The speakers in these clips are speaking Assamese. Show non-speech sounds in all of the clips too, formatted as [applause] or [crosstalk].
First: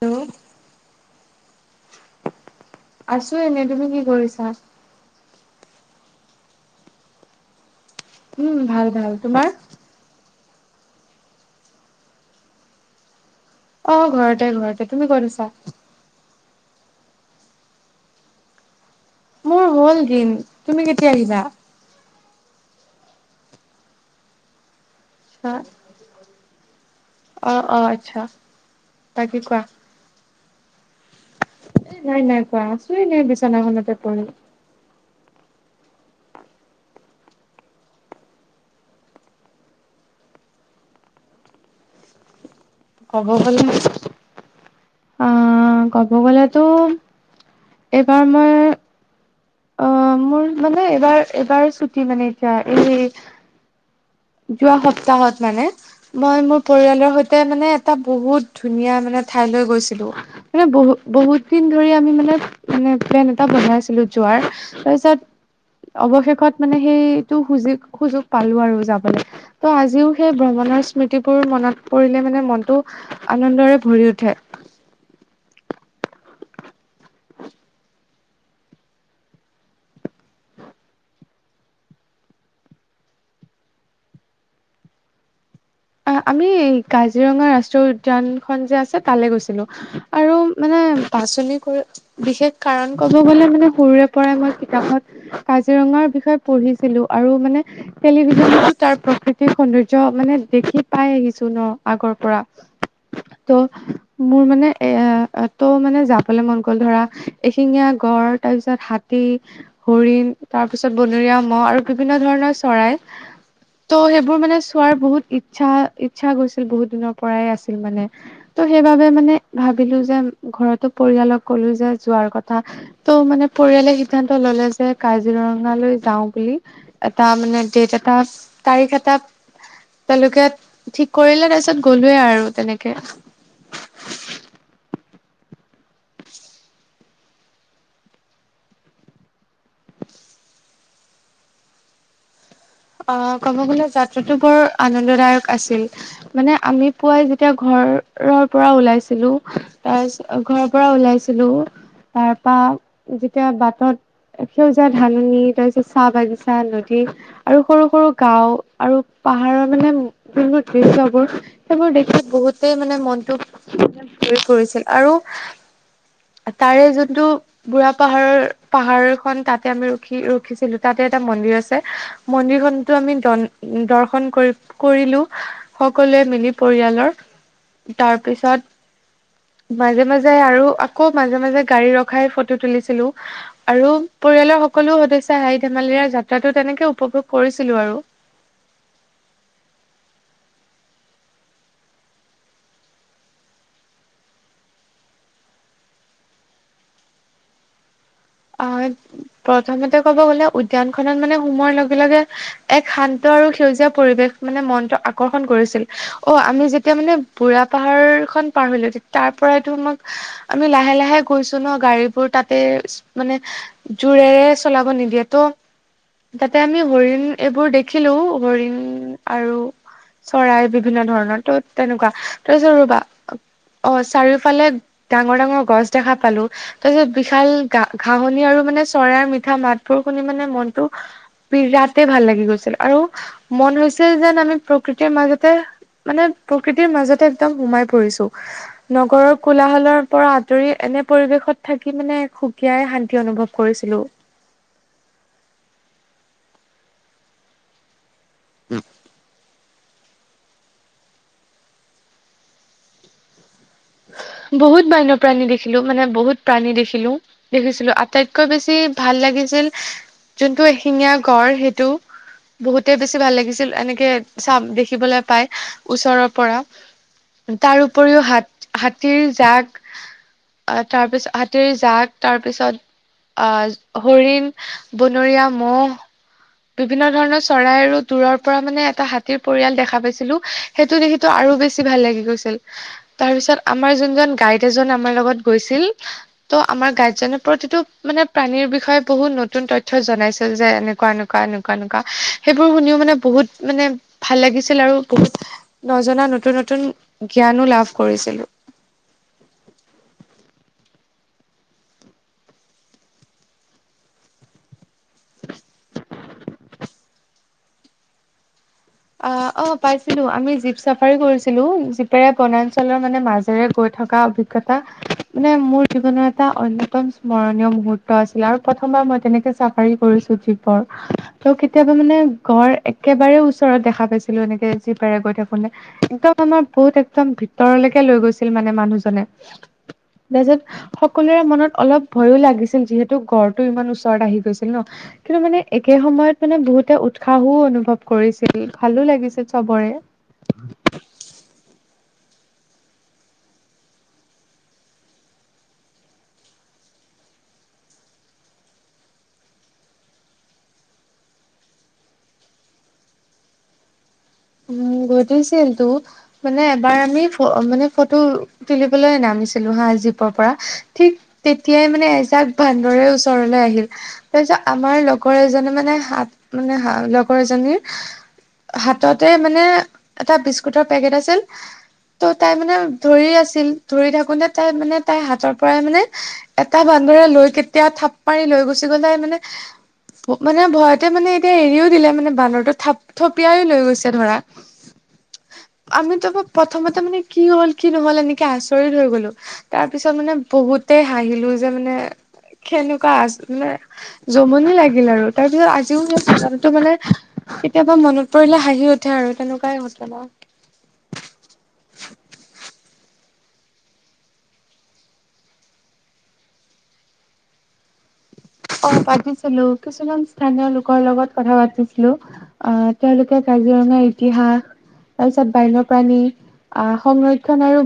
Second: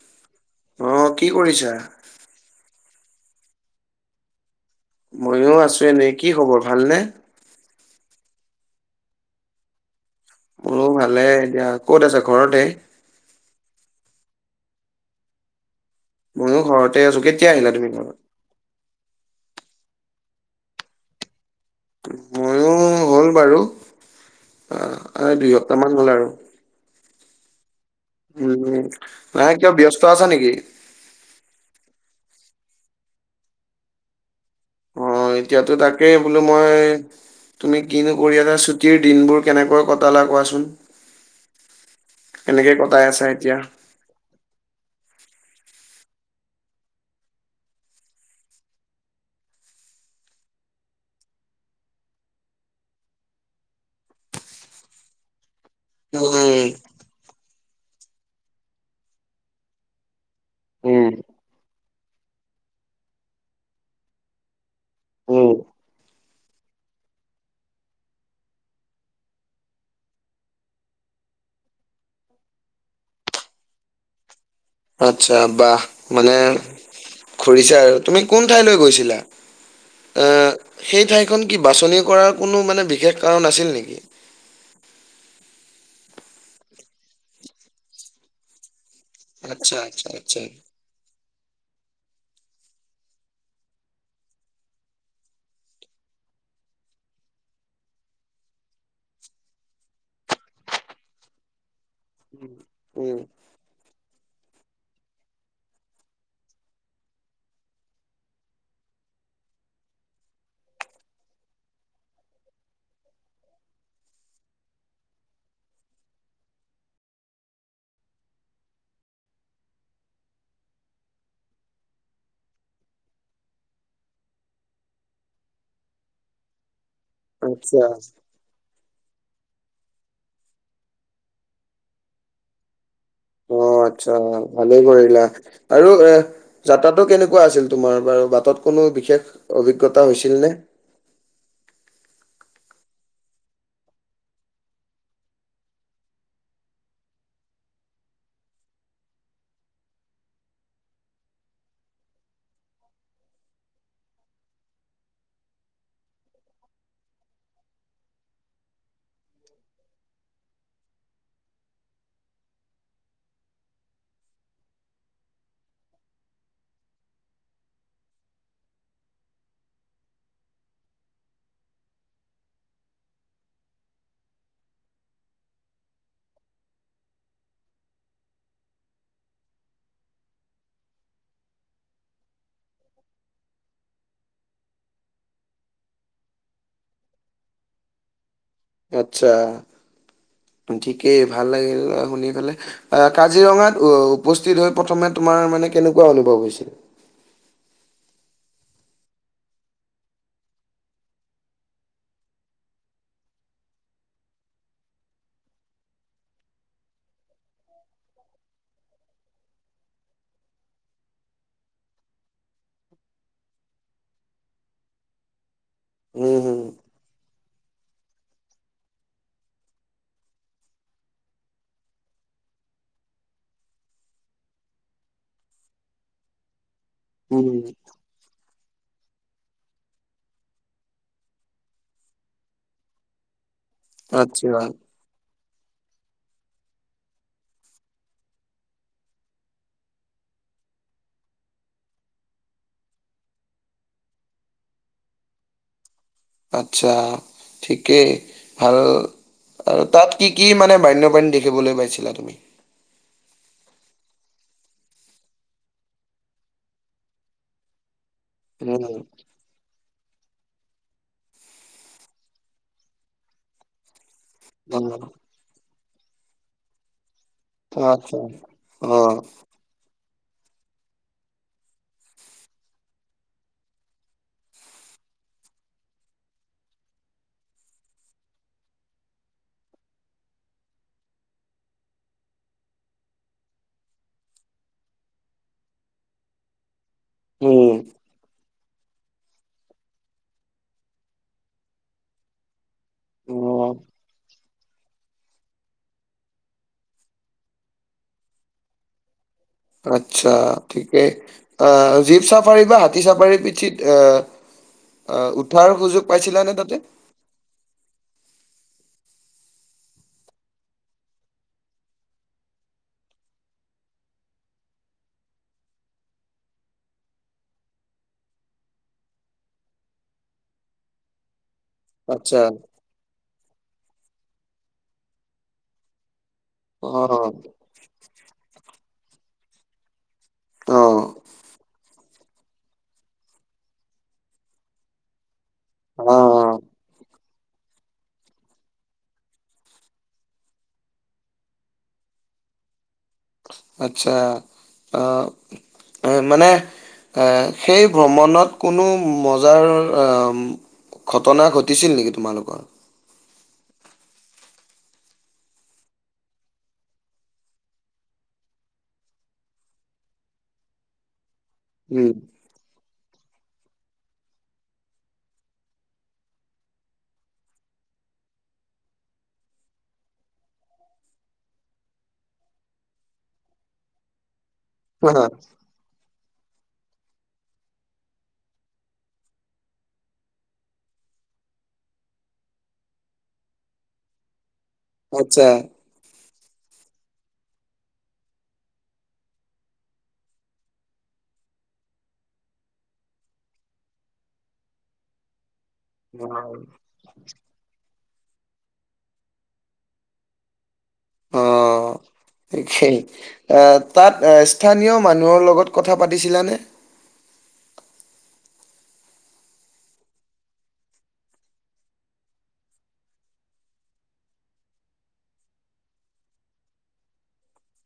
হেল্ল' আহ কি কৰিছা। আছো এনেই তুমি কি কৰিছা। ময়ো আছোঁ এনেই কি খবৰ ভালনে। উম ভাল ভাল তোমাৰ। মোৰো ভালে এতিয়া ক'ত আছা ঘৰতে, অ ঘৰতে ঘৰতে তুমি ক'ত আছা। ময়ো ঘৰতে আছোঁ কেতিয়া আহিলা তুমি ঘৰত। মোৰ হ'ল দিন তুমি কেতিয়া আহিলা। ময়ো হ'ল বাৰু আচ্ছা, দুই সপ্তাহ মান হ'ল আৰু অ অ, আচ্ছা উম বাকী নাই কোৱা? কিয় ব্যস্ত আছা নেকি। নাই নাই কোৱা আছো এনে বিচনাখনতে পৰি। অ এতিয়াতো তাকেই বোলো মই, তুমি কিনো কৰি আছা ছুটীৰ দিনবোৰ কেনেকৈ কটালা কোৱাচোন। কেনেকে ক, ক'ব গ'লে অ, অ ক'ব গ'লেতো এইবাৰ মই, অ মোৰ মানে এবাৰ এবাৰ ছুটি মানে এতিয়া এই, যোৱা সপ্তাহত মানে মই মোৰ উম, পৰিয়ালৰ সৈতে। তাতে মানে এটা বহুত ধুনীয়া মানে ঠাইলৈ গৈছিলোঁ। মানে বহুত উম, বহুত দিন ধৰি আমি মানে মানে প্লেন এটা বনাইছিলো যোৱাৰ। তাৰপিছত উম, অৱশেষত মানে সেইটো সুযোগ সুযোগ পালোঁ আৰু যাব। ত' আজিও সেই ভ্ৰমণৰ স্মৃতিবোৰ মনত পৰিলে মানে মনটো। আনন্দৰে ভৰি উঠে। আচ্ছা বাহ মানে ঘুৰিছা আৰু তুমি কোন ঠাইলৈ গৈছিলা। এ সেই ঠাইখন কি বাছনি কৰাৰ কোনো মানে বিশেষ কাৰণ আছিল নেকি। অ আমি কাজিৰঙা ৰাষ্ট্ৰীয় উদ্যানখন যে আছে। তালে গৈছিলো আচ্ছা আচ্ছা আৰু আচ্ছা। মানে বাছনি কৰি বিশেষ কাৰণ ক'ব গ'লে মানে সৰুৰে পৰাই মই কিতাপত। কাজিৰঙাৰ বিষয়ে পঢ়িছিলো আৰু মানে। টেলিভিছনো তাৰ প্ৰকৃতিক সৌন্দৰ্য মানে দেখি। পাই আহিছো ন আগৰ পৰা উম। উম, ত। মোৰ মানে এ ত মানে যাবলে মন গ'ল ধৰা এশিঙীয়া গড় তাৰপিছত হাত হৰিণ তাৰ পিছত বনৰীয়া মহ আৰু বিভিন্ন ধৰণৰ চৰাই। ত সেইবোৰ মানে চোৱাৰ বহুত ইচ্ছা ইচ্ছা গৈছিল বহুত দিনৰ পৰাই আছিল মানে। ত সেইবাবে মানে ভাবিলো যে ঘৰতো পৰিয়ালক ক'লো যে যোৱাৰ কথা। ত' মানে পৰিয়ালে সিদ্ধান্ত ল'লে যে কাজিৰঙালৈ যাওঁ বুলি এটা মানে আচ্ছা ডেট এটা তাৰিখ এটা তেওঁলোকে ঠিক কৰিলে তাৰপিছত গ'লোৱে আৰু তেনেকে অ আচ্ছা ভালেই কৰিলা আৰু এ যাত্ৰাটো কেনেকুৱা আছিল তোমাৰ বাৰু বাটত কোনো বিশেষ অভিজ্ঞতা হৈছিল নে অ ক'ব গলে যাত্ৰাটো বৰ আনন্দদায়ক আছিল মানে আমি পুৱাই যেতিয়া ঘৰৰ পৰা ওলাইছিলো তাৰিছ ঘৰৰ পৰা ওলাইছিলো তাৰ পৰাা যেতিয়া বাটত সেউজীয়া ধাননি তাৰপিছত চাহ বাগিছা নদী আৰু সৰু সৰু গাও আৰু পাহাৰৰ মানে বিভিন্ন দৃশ্য়বোৰ সেইবোৰ দেখি বহুতেই মানে মনটো ভৰি পৰিছিল আৰু তাৰে যোনটো বুঢ়া পাহাৰৰ পাহাৰ খন তাতে আমি ৰখি ৰখিছিলো তাতে এটা মন্দিৰ আছে মন্দিৰখনতো আমি দ দৰ্শন কৰি কৰিলো সকলোৱে মিলি পৰিয়ালৰ তাৰপিছত মাজে মাজে আৰু আকৌ মাজে মাজে গাড়ী ৰখাই ফটো তুলিছিলো আৰু পৰিয়ালৰ সকলো সদস্যই হাঁহি ধেমালি যাত্ৰাটো তেনেকে উপভোগ কৰিছিলো আৰু আচ্ছা ঠিকেই ভাল লাগিল শুনি পেলাই আহ কাজিৰঙাত উপস্থিত হৈ প্ৰথমে তোমাৰ মানে কেনেকুৱা অনুভৱ হৈছিল অ প্ৰথমতে ক'ব গ'লে উদ্যান খনত মানে সোমোৱাৰ লগে লগে এক শান্ত আৰু সেউজীয়া পৰিৱেশ মানে মনটো আকৰ্ষণ কৰিছিল অ আমি যেতিয়া মানে বুঢ়া পাহাৰ খন পাৰ হলো তাৰ পৰাইটো আমাক আমি লাহে লাহে গৈছো ন গাড়ীবোৰ তাতে মানে জোৰেৰে চলাব নিদিয়ে উম ত' হম তাতে আমি হৰিণ এইবোৰ দেখিলো হৰিণ আৰু চৰাই বিভিন্ন ধৰণৰ ত তেনেকুৱা তই যে ৰবা অ চাৰিওফালে ডাঙৰ ডাঙৰ গছ দেখা পালো তাৰপিছত উম বিশাল ঘাহনি আৰু মানে চৰায়ৰ মিঠা মাতবোৰ শুনি মানে মনটো বিৰাতে ভাল লাগি গৈছিল আৰু মন হৈছিল যেন আচ্ছা আমি প্ৰকৃতি মাজতে মানে প্ৰকৃতিৰ মাজতে একদম সোমাই পৰিছো নগৰৰ কোলাহলৰ পৰা আঁতৰি এনে পৰিৱেশত থাকি মানে খু এতিয়াই শান্তি অনুভৱ কৰিছিলোঁ আচ্ছা ঠিকেই ভাল আৰু তাত কি কি মানে বান্যপ্ৰাণী দেখিবলৈ পাইছিলা তুমি বহুত বান্যপ্ৰাণী দেখিলো মানে বহুত প্ৰাণী দেখিলো দেখিছিলো আ আটাইতকৈ বেছি উম, ভাল লাগিছিল যোনটো এশিঙীয়া গড় সেইটো বহুতে বেছি ভাল লাগিছিল এনেকে চাম উম, দেখিবলৈ পাই ওচৰৰ পৰা তাৰ আচ্ছা। উপৰিও হাত হাতীৰ অ', জাক তাৰপিছত হাতীৰ জাক তাৰপিছত আহ হৰিণ বনৰীয়া মহ বিভিন্ন ধৰণৰ চৰাই আৰু দূৰৰ পৰা মানে এটা হাতীৰ পৰিয়াল দেখা পাইছিলো সেইটো দেখিটো আৰু বেছি ভাল লাগি গৈছিল তাৰ পিছত আমাৰ যোনজন গাইড এজন আমাৰ লগত গৈছিল ত' আমাৰ গাইদজনে উম, প্ৰতিটো মানে প্ৰাণীৰ বিষয়ে বহুত নতুন তথ্য জনাইছিল যে এনেকুৱা এনেকুৱা এনেকুৱা নুৱা সেইবোৰ শুনিও মানে বহুত অ', মানে ভাল লাগিছিল আৰু বহুত নজনা নতুন নতুন জ্ঞানো লাভ কৰিছিলো। আচ্ছা ঠিকেই আহ জীপ চাফাৰী বা হাতী চাফাৰীৰ পিঠিত আহ অ উঠাৰ সুযোগ পাইছিলা নে তাতে অ অ পাইছিলো আমি জীপ চাফাৰী কৰিছিলো জীপেৰে বনাঞ্চলৰ মানে মাজ হে গৈ থকা অভিজ্ঞতা মানে মোৰ জীৱনৰ এটা অন্যতম স্মৰণীয় মুহুৰ্ত আছিল আৰু প্ৰথমবাৰ মই তেনেকে চ চাফাৰী কৰিছো জীপৰ [inaudible] ত' কেতিয়াবা মানে আচ্ছা, ঘৰ একেবাৰে ওচৰত দেখা পাইছিলো এনেকে যি পাৰে গৈ থাকোতে একদম আমাৰ বহুত একদম অ', ভিতৰলৈকে লৈ গৈছিল মানে মানুহজনে তাৰপিছত অ', সকলোৰে মনত অলপ ভয়ো লাগিছিল যিহেতু গড়টো ইমান ওচৰত আহি গৈছিল ন কিন্তু মানে একে সময়ত মানে অ', বহুতে উৎসাহো অনুভৱ কৰিছিল ভালো লাগিছিল চবৰে আচ্চা অ মানে সেই ভ্ৰমণত কোনো মজাৰ ঘটনা ঘটিছিল নেকি তোমালোকৰ উম গঠিছিল টো মানে এবাৰ আমি মানে ফটো তুলিবলৈ নামিছিলো হা জীপৰ পৰা ঠিক তেতিয়াই মানে উম, এজাক বান্দৰে ওচৰলৈ আহিল তাৰপিছত আমাৰ লগৰ এজনী মানে হাত মানে হাত লগৰ এজনী হাত তাতে মানে এটা বিস্কুটৰ পেকেট আছিল। ত' তাই মানে ধৰি আছিল ধৰি থাকোতে তাই মানে তাইৰ হাতৰ পৰাই মানে এটা বান্দৰে লৈ কেতিয়া থাপ মাৰি লৈ গুচি গলে মানে মানে ভয়তে মানে এতিয়া এৰিও দিলে মানে বানৰটো থাপ থপিয়াই লৈ গৈছে। চে ধৰা আচ্ছা আমিতো প্ৰথমতে মানে কি হ'ল কি নহল এনেকে আচৰিত হৈ গলো। তাৰ পিছত মানে বহুতেই হাঁহিলো যে মানে সেনেকুৱা আ মানে জমনি লাগিল আৰু তাৰ পিছত অ'। ঘটনটো মানে কেতিয়াবা মনত পৰিলে হাঁহি উঠে আৰু তেনেকুৱাই ঘটনা অঁ সেই তাত স্থানীয় মানুহৰ লগত কথা পাতিছিলানে? অ পাতিছিলো কিছুমান স্থানীয় লোকৰ লগত কথা পাতিছিলো। আহ তেওঁলোকে কাজিৰঙাৰ ইতিহাস তাৰপিছত বান্য প্ৰাণী আহ সংৰক্ষণ আৰু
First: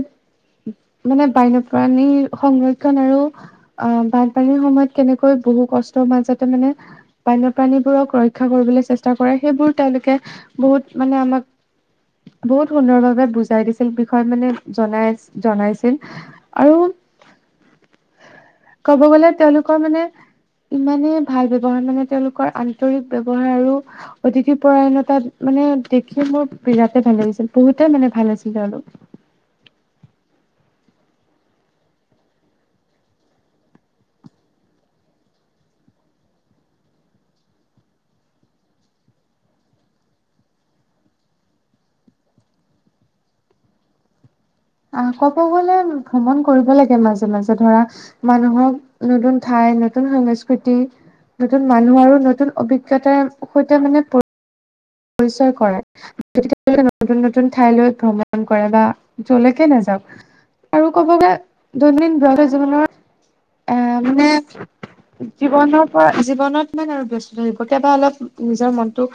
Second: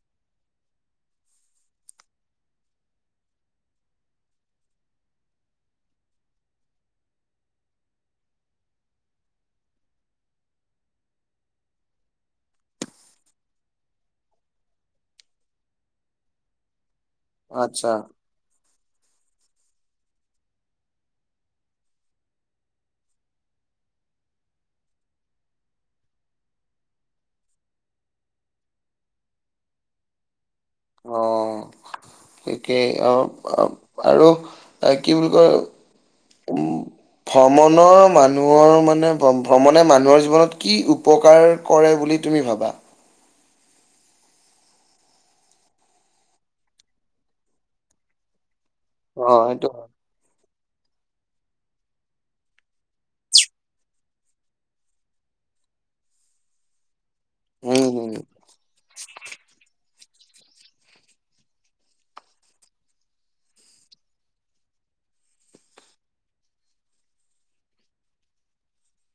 মানে বান্যপ্ৰাণীৰ সংৰক্ষণ আৰু অ বানপানীৰ সময়ত কেনেকৈ বহু কষ্টৰ মাজতে মানে বান্যণী বোৰক ৰক্ষা কৰিবলৈ চেষ্টা কৰে সেইবোৰ তেওঁলোকে বহুত মানে আমাক বহুত সুন্দৰ ভাৱে বুজাই দিছিল বিষয়ে মানে জনাই জনাইছিল আৰু আচ্ছা ক'ব গ'লে তেওঁলোকৰ মানে ইমানেই ভাল ব্যৱহাৰ মানে তেওঁলোকৰ আন্তৰিক ব্যৱহাৰ আৰু অতিথি পৰায়ণতাত মানে দেখি মোৰ বিৰাটে ভাল লাগিছিল বহুতে মানে ভাল আছিল তেওঁলোক অ সিটোৱে অ আৰু কি বুলি কয় উম ভ্ৰমণৰ মানুহৰ মানে ভ্ৰমণে মানুহৰ জীৱনত কি উপকাৰ কৰে বুলি তুমি ভাবা আহ কব গলে ভ্ৰমণ কৰিব লাগে মাজে মাজে ধৰা মানুহক অ নতুন সেইটো ঠাই হয় নতুন সংস [unintelligible] নতুন মানুহ আৰু নতুন অভিজ্ঞতাৰ সৈতে মানে পৰিচয় কৰে তি তেওঁলোকে নতুন নতুন উম ঠাইলৈ হম ভ্ৰমণ কৰে বা জলেকে নাযাওক আৰু ক'ব গৈ দৈনন্দিন ব জীৱনৰ এ মানে জীৱনৰ পৰা জীৱনত মানে আৰু ব্যস্ত থাকিব কেতিাবা অলপ নিজৰ মনটো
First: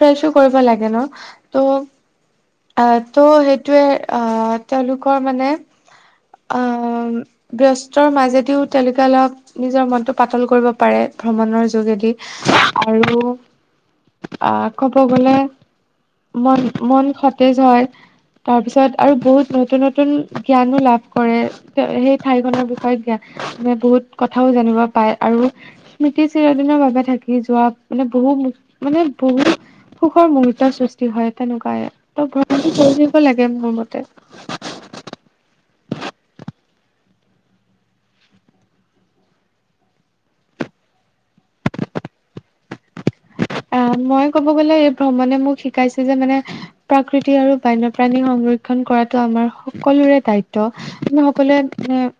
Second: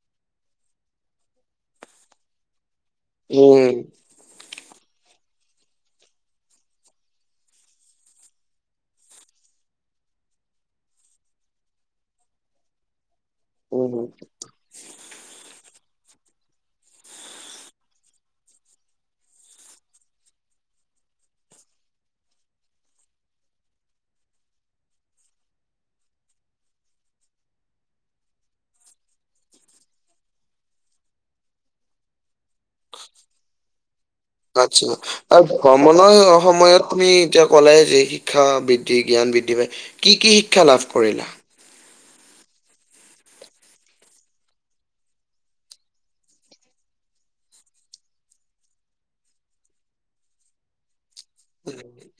ফ্ৰেছো কৰিব লাগে ন ত' ত' উম সেইটোৱে আহ তেওঁলোকৰ মানে অ ব্যস্তৰ মাজেদিও তেওঁলোকে অলপ নিজৰ মনটো পাতল কৰিব পাৰে ভ্ৰমণৰ যোগেদি আৰু উ হ আহ ক'ব গলে মন মন সতেজ হয় তাৰ পিছত আৰু বহুত নতুন নতুন জ্ঞানো লাভ কৰে সেই ঠাইখনৰ বিষয়ত দিয়া মানে বহুত কথাও জানিব পায় আৰু স্মৃতি চিৰদিনৰ বাবে থাকি যোৱা মানে বহু মানে বহু সুখৰ মুহুৰৰ্তৰ সৃষ্টি হয় তেনেকুৱাইে ত ভ্ৰমণ কৰি লাগে মোৰ মতে আচ্ছা আৰু ভ্ৰমণৰ সময়ত তুমি এতিয়া কলে যে শিক্ষা বৃদ্ধি জ্ঞান বৃদ্ধি পায় কি কি শিক্ষা লাভ কৰিলা আহ মই কব গ'লে এই ভ্ৰমণে মোক শিকাইছে যে মানে প্ৰাকৃতি আৰু বন্যপ্ৰাণী সংৰক্ষন কৰাটো আমাৰ সকলোৰে দায়িত্ব আমি [unintelligible]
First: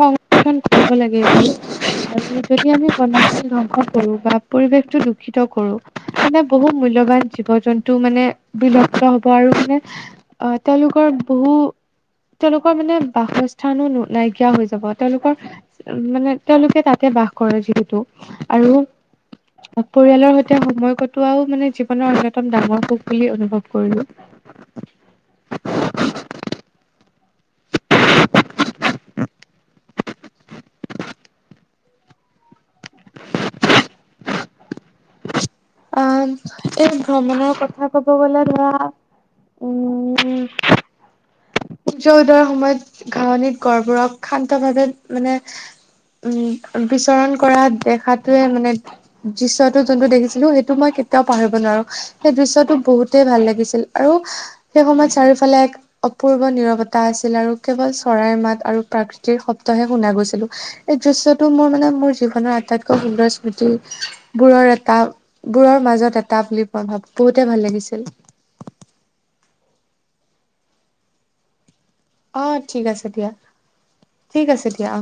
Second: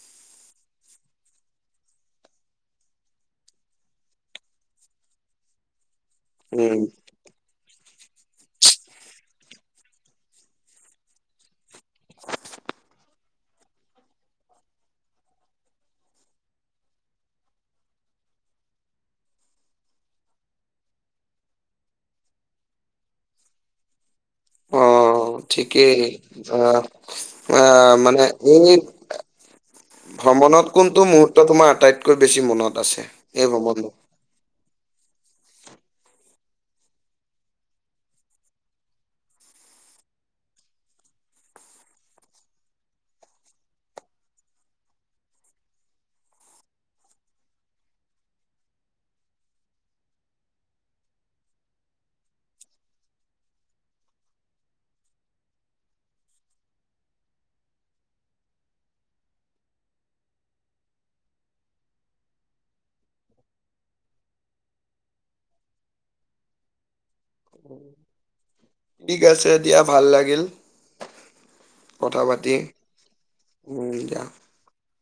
সংৰক্ষণ কৰিব লাগে যদি আমি কি ধ্বংস কৰো বা পৰিৱেশটো দূষিত কৰো মানে বহু উম মূল্যয়বান জীৱ জন্তু টো মানে বিলপ্ত হব আৰু মানে আহ তেওঁলোকৰ বহু তেওঁলোকৰ মানে বাসস্থানো নাই সুকীয়া হৈ যাব তেওঁলোকৰ মানে তেওঁলোকে তাতে বাস কৰে যিহেতটো আৰু পৰিয়ালৰ সৈতে সময় কটোৱাও মানে জীৱনৰ অন্যতম ডাঙৰ সুখ বুলি অনুভৱ কৰিলো [unintelligible] অ ঠিকেই অ মানে এই ভ্ৰমণত কোনটো মুহুৰ্ত তোমাৰ আটাইতকৈ বেছি মনত আছে এই ভ্ৰমণটো অ এই ভ্ৰমণৰ কথা কব গলে ধৰা উম সূৰ্য উদয়ৰ সময়ত ঘাৱনিত গড়বোৰক শান্ত ভাৱে মানে উম বিচৰণ কৰা দেখাতোৱে মানে দৃশ্যটো যোনটো দেখিছিলো সেইটো মই কেতিয়াও পাহৰিব নোৱাৰো সেই দৃশ্যটো বহুতেই ভাল লাগিছিল আৰু সেই সময়ত চাৰিওফালে এক অপূৰ্ব কেৱল নিৰৱতা আছিল আৰু কেৱল চৰাইৰ মাত আৰু প্ৰকৃতিৰ শব্দহে শুনা গৈছিলো এই দৃশ্যটো মোৰ মানে মোৰ জীৱনৰ আটাইতকৈ সুন্দৰ স্মৃতি বোৰৰ এটা বোৰৰ মাজত এটা বুলি মই ভাবো বহুতে ভাল লাগিছিল ঠিক আছে দিয়া ভাল লাগিল কথা অ পাতি ঠিক আছে দিয়া উ দিয়া ঠিক আছে দিয়া অ।